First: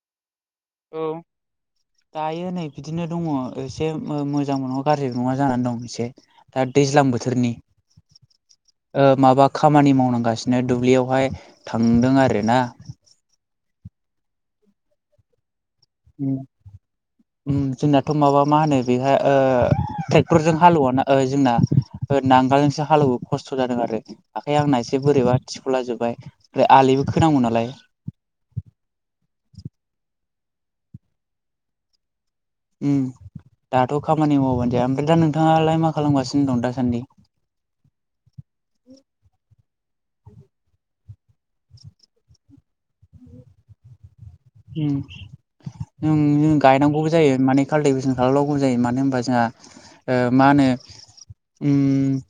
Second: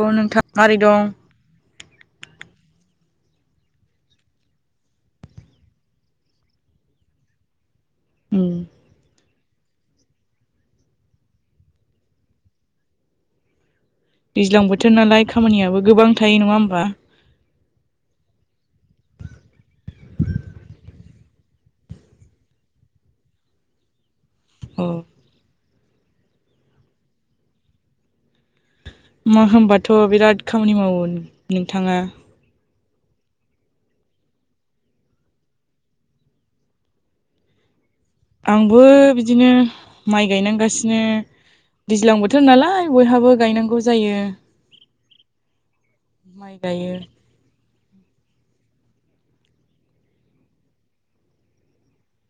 औ नोंथां मारै औ दं। दायो नै बिदिनो दङ एसे मोजांबो नङा गाज्रि नङा जानानै दं एसे। दा दैज्लां बोथोरनि। उम। ओ माबा खामानि मावनांगासिनो दुब्लियावहाय थांदों आरो ना। दैज्लां बोथोर नालाय खामानियाबो गोबां थायो नङा होमबा। उम जोंनाथ' माबा मा होनो बेहाय ओ ट्रेक्टरजों हालेवाना जोंना। ओ नांगोल जोंसो हालेवो खस्थ' जादों आरो। आखाइ अ आंना एसे बोरैबा थिख'लाजोबबाय ओमफ्राय आलिबो खोनांगौ नालाय। मा होमबाथ' बिराद खामानि मावो नोंथाङा। उम दाथ' खामानि मावबानो जाया ओमफ्राय दा नोंथाङालाय मा खालामगासिनो दं दासान्दि। आंबो बिदिनो माइ गायनांगासिनो। दैज्लां बोथोर नालाय बयहाबो गायनांगौ जायो। माइ ओम गायो गायनांगौबो जायो माने। काल्टिभेसन खालामनांगौ जायो मानो होनबा जोंहा ओ मा होनो। उम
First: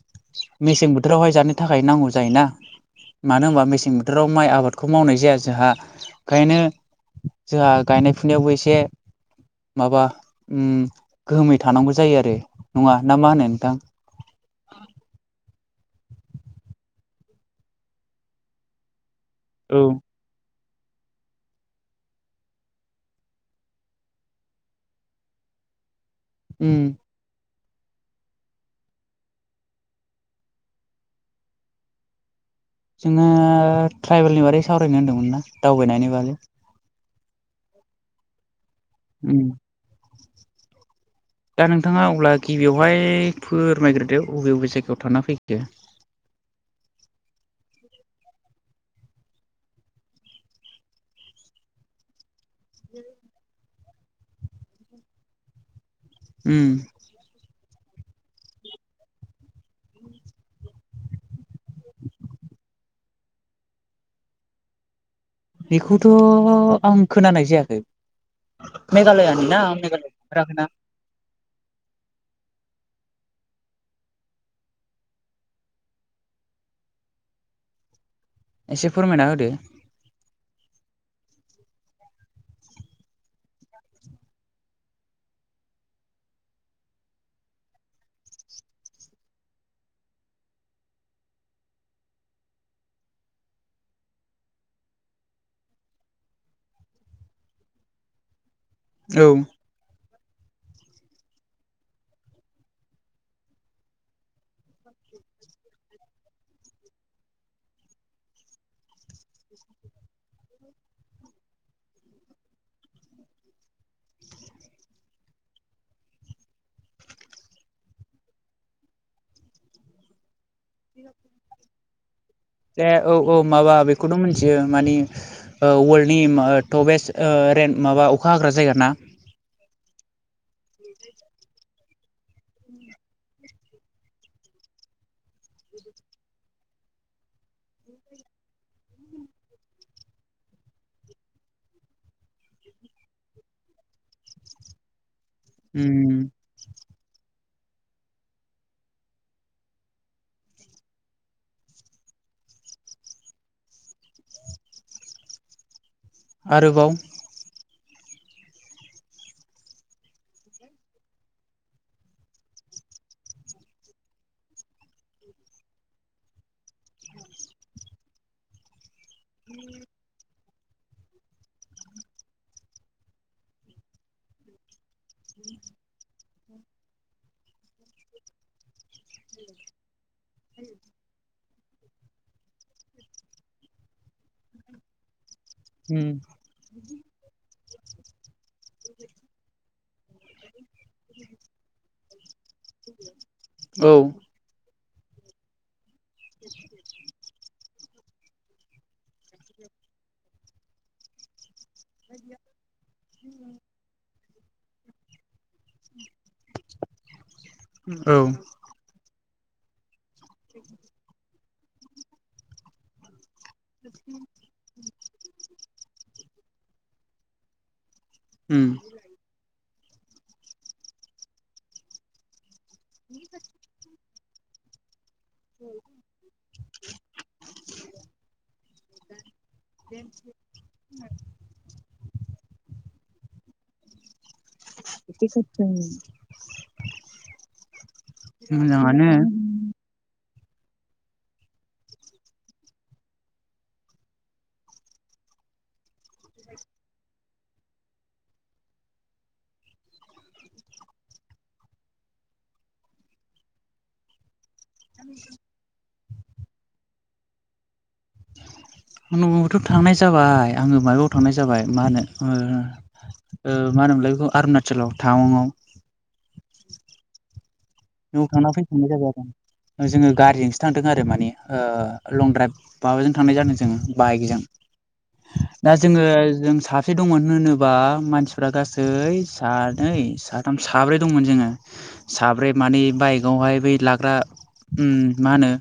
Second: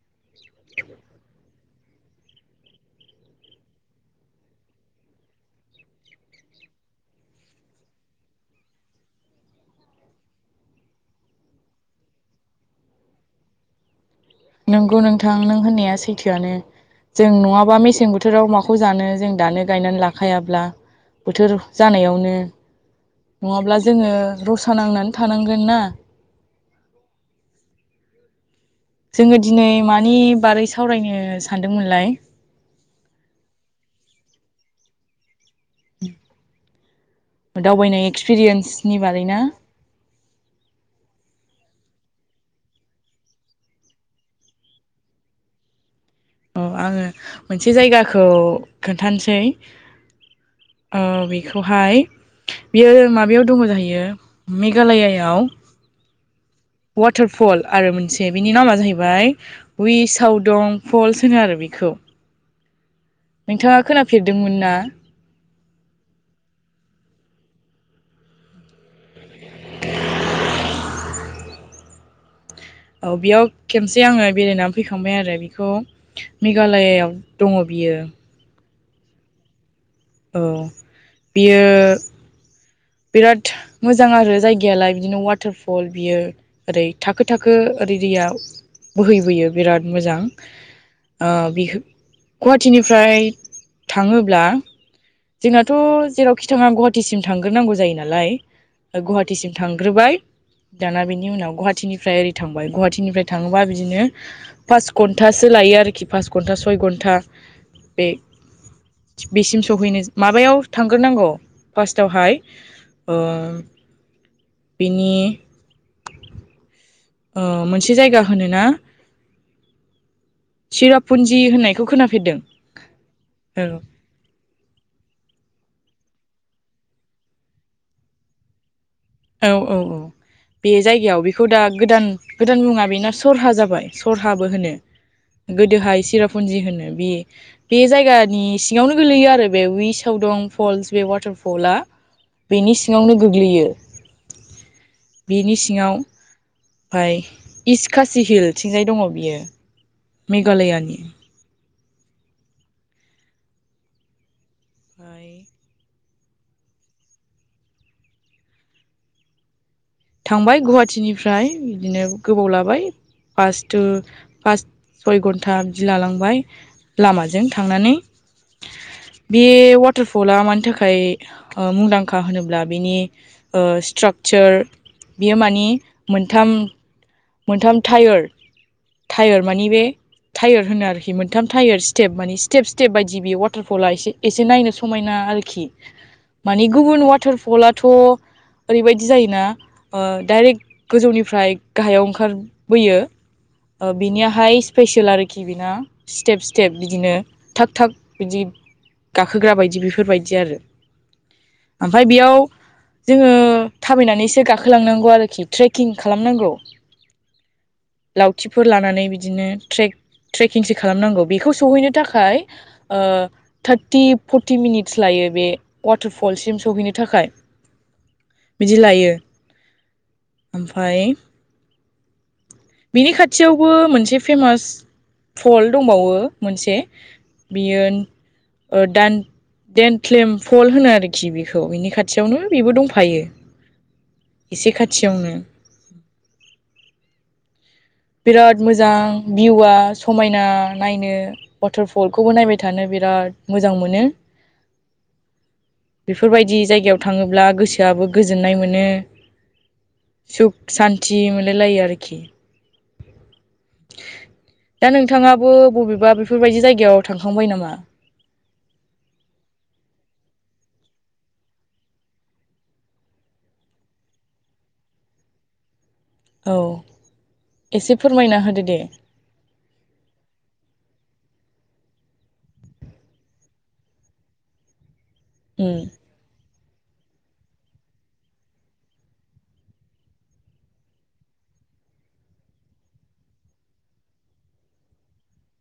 मेसें बोथोरावहाय जानो थाखाय नांगौ जायोना। मानो होनबा मेसें बोथोराव माइ आबादखौ मावनाय जाया जोंहा ओंखायनो। जोहा गायनाय फुनायावबो एसे। माबा उम गोहोमै थानांगौ जायो आरो नङा ना मा होनो नोंथां। नंगौ नोंथां नों होननाया सैथोआनो जों नङाबा मेसें बोथोराव माखौ जानो। दानो औ गायना लाखायाब्ला बोथोर जानायावनो। नङाब्ला जोङो रसा नांनानै थानांगोन ना। उम। जोङो दिनै मानि बारै सावरायनो सानदोंमोनलाय। जोङो ट्राइबेलनि बारै सावरायनो होनदोंमोन ना दावबायनायनि बागै। दावबायनाय एक्सपिरियेन्सनि उम बारैना। दा नोंथाङा अब्ला गिबियावहाय फोरमाइग्रोदो बबे बबे जायगायाव थांना फैखो। अ आङो मोनसे जायगाखौ खोन्थानसै। ओ बेखौहाय। बियो माबायाव दङ जाहैयो मेघालयायाव। उम। वाटारफल आरो मोनसे बिनि नामा जाहैबाय वइसाव दं। फल्स होनो आरो बेखौ नोंथाङा खोनाफेरदोंमोन ना। बेखौथ' आं खोनानाय जायाखै। मेघालयानि ना मेघालय थांफेराखैना। औ बेयाव खेमसे आङो बेरायनानै फैखांबाय आरो बेखौ। मेघालयायाव दङ बियो। एसे फोरमायना होदो। औ बेयो। बिराद मोजां आरो जायगायालाय बिदिनो वाटारफल बियो ओरै थाखो थाखो ओरै दैया बोहैबोयो बिराद मोजां ओ बि गुवाहाटिनिफ्राय थाङोब्ला जोंनाथ' जेरावखि थाङा गुवाहाटिसिम थांग्रोनांगौ जायो नालाय औ गुवाहाटिसिम थां थांग्रोबाय दाना बिनि उनाव गुवाहाटिनिफ्राय ओरै थांबाय गुवाहाटिनिफ्राय थाङोबा बिदिनो पास घन्टासो लायो आरोखि पास घन्टा सय घन्टा बे बेसिम सहैनो माबायाव थांग्रोनांगौ फार्स्टावहाय ओ बिनि ओ मोनसे जायगा होनो ना चिरापुन्जि होननायखौ खोनाफेरदों? औ! खौथ' मिथियो माने वर्ल्डनि टपेस्ट ओ रेन माबा अखा हाग्रा जायगा ना? औ औ औ बे जायगायाव बेखौ दा गोदान गोदान मुङा बेना सरहा जाबाय। सरहाबो होनो गोदोहाय सिरापुन्जि होनो बि बे जायगानि सिङावनो गोलैयो आरो बे उइसाव दं फलस बे वाटार फलआ बेनि सिङावनो गोग्लैयो। बिनि सिङाव उम ओमफाय इस्ट कसि हिलथिंजाय दङ बियो मेघालयानि फाय आरोबाव थांबाय गुवाहाटिनिफ्राय बिदिनो गोबाव लाबाय फास थु फास सय गनथा बिदि लालांबाय लामाजों थांनानै बे वाटारफला मानि थाखाय थाखाय मुंदांखा होनोब्ला बिनि ओ स्ट्राकचार बियो माने मोनथाम मोनथाम टायार टायार माने बे टायार होनो आरोखि मोनथाम टायार स्टेप माने स्टेप स्टेप बायदि बेयो वाटारफला एसे एसे नायनो समायना आरोखि। ओम माने गुबुन वाटारफलाथ' ओरैबायदि जायोना ओ डाइरेक्ट गोजौनिफ्राय गाहायाव ओंखार बोयो औ बिनियाहाय स्पेसियेल आरोखि बेना स्टेप स्टेप बिदिनो थाग थाग बिदि गाखोग्रा बायदि बेफोरबायदि आरो ओमफाय बेयाव जोङो थाबायनानैसो गाखो खोलांनांगौ आरोखि ट्रेकिं खालामनांगौ। औ लावथिफोर लानानै बिदिनो ट्रे ट्रेकिंसो खालामनांगौ बेखौ सहैनो थाखाय ओ थार्टि फर्टि मिनिटस लायो बे ववाटारफलसिम सहैनो थाखाय उम बिदि लायो ओमफाय बेनि खाथियावबो मोनसे फेमास फल' दंबावो मोनसे बियो ओ दान देन क्लेम फल होनो आरोखि बेखौ बिनि खाथियावनो बेबो दंफायो। एसे खाथियावनो [inaudible] बिराद मोजां मोजाङानो भिउआ समायना नायनो वाटारफलखौबो नायबाय थानो बिराद मोजां मोनो। बेफोरबायदि जायगायाव थाङोब्ला गोसो गोसो आबो गोजोननाय मोनो सुख सान्थि मोनलाय लायो आरोखि। दा नोंथाङाबो बबेबा बेफोरबायदि जायगायाव थांखांबाय नामा न'आव बोथ' थांनाय जाबाय आङो माबायाव थांनाय जाबाय मा होनो ओ मा होनोमोनलाय बेखौ अरुणाचलाव टाउंआव औ एसे बेयाव फोरमायना थांना होदो दे फैफिननाय जाबाय आरो जोङो गारिजोंसो थांदों आरो माने ओ लं द्राइभ माबाजों थांनाय जादों जोङो बाइकजों दा उम जोङो जों सा से दंमोन होनोबा मानसिफ्रा गासै सानै साथाम साब्रै दंमोन जोङो साब्रै माने बाइकआवहाय बै लाग्रा उम मा होनो?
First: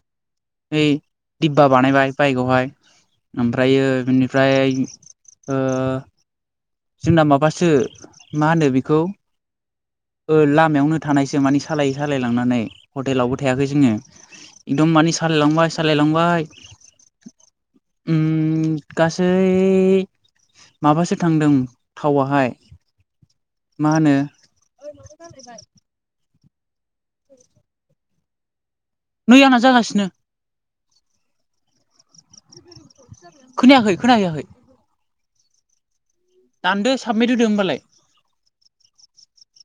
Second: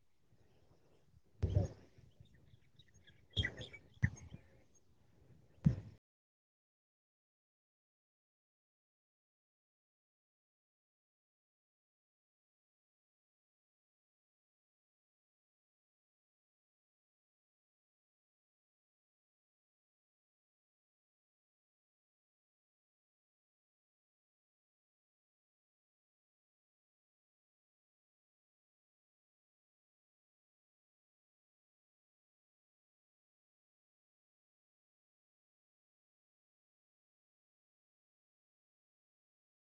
ऐ दिब्बा बानायबाय बाइकआव हाय ओमफ्रायो बिनिफ्राय ओ जोंना माबासो मा होनो बेखौ ओ लामायावनो थानायसो मानि सालायै सालायलांनानै हटेलावबो थायाखै जोङो एकदम माने सालाय लांबाय सालाय लांबाय उम गासै माबासो थांदों थावाहाय मा होनो ओइ मानो गारलायबाय नै आंना जागासिनो खोनायाखै खोनाहैयाखै दानदो साबमिट होदो होमबालाय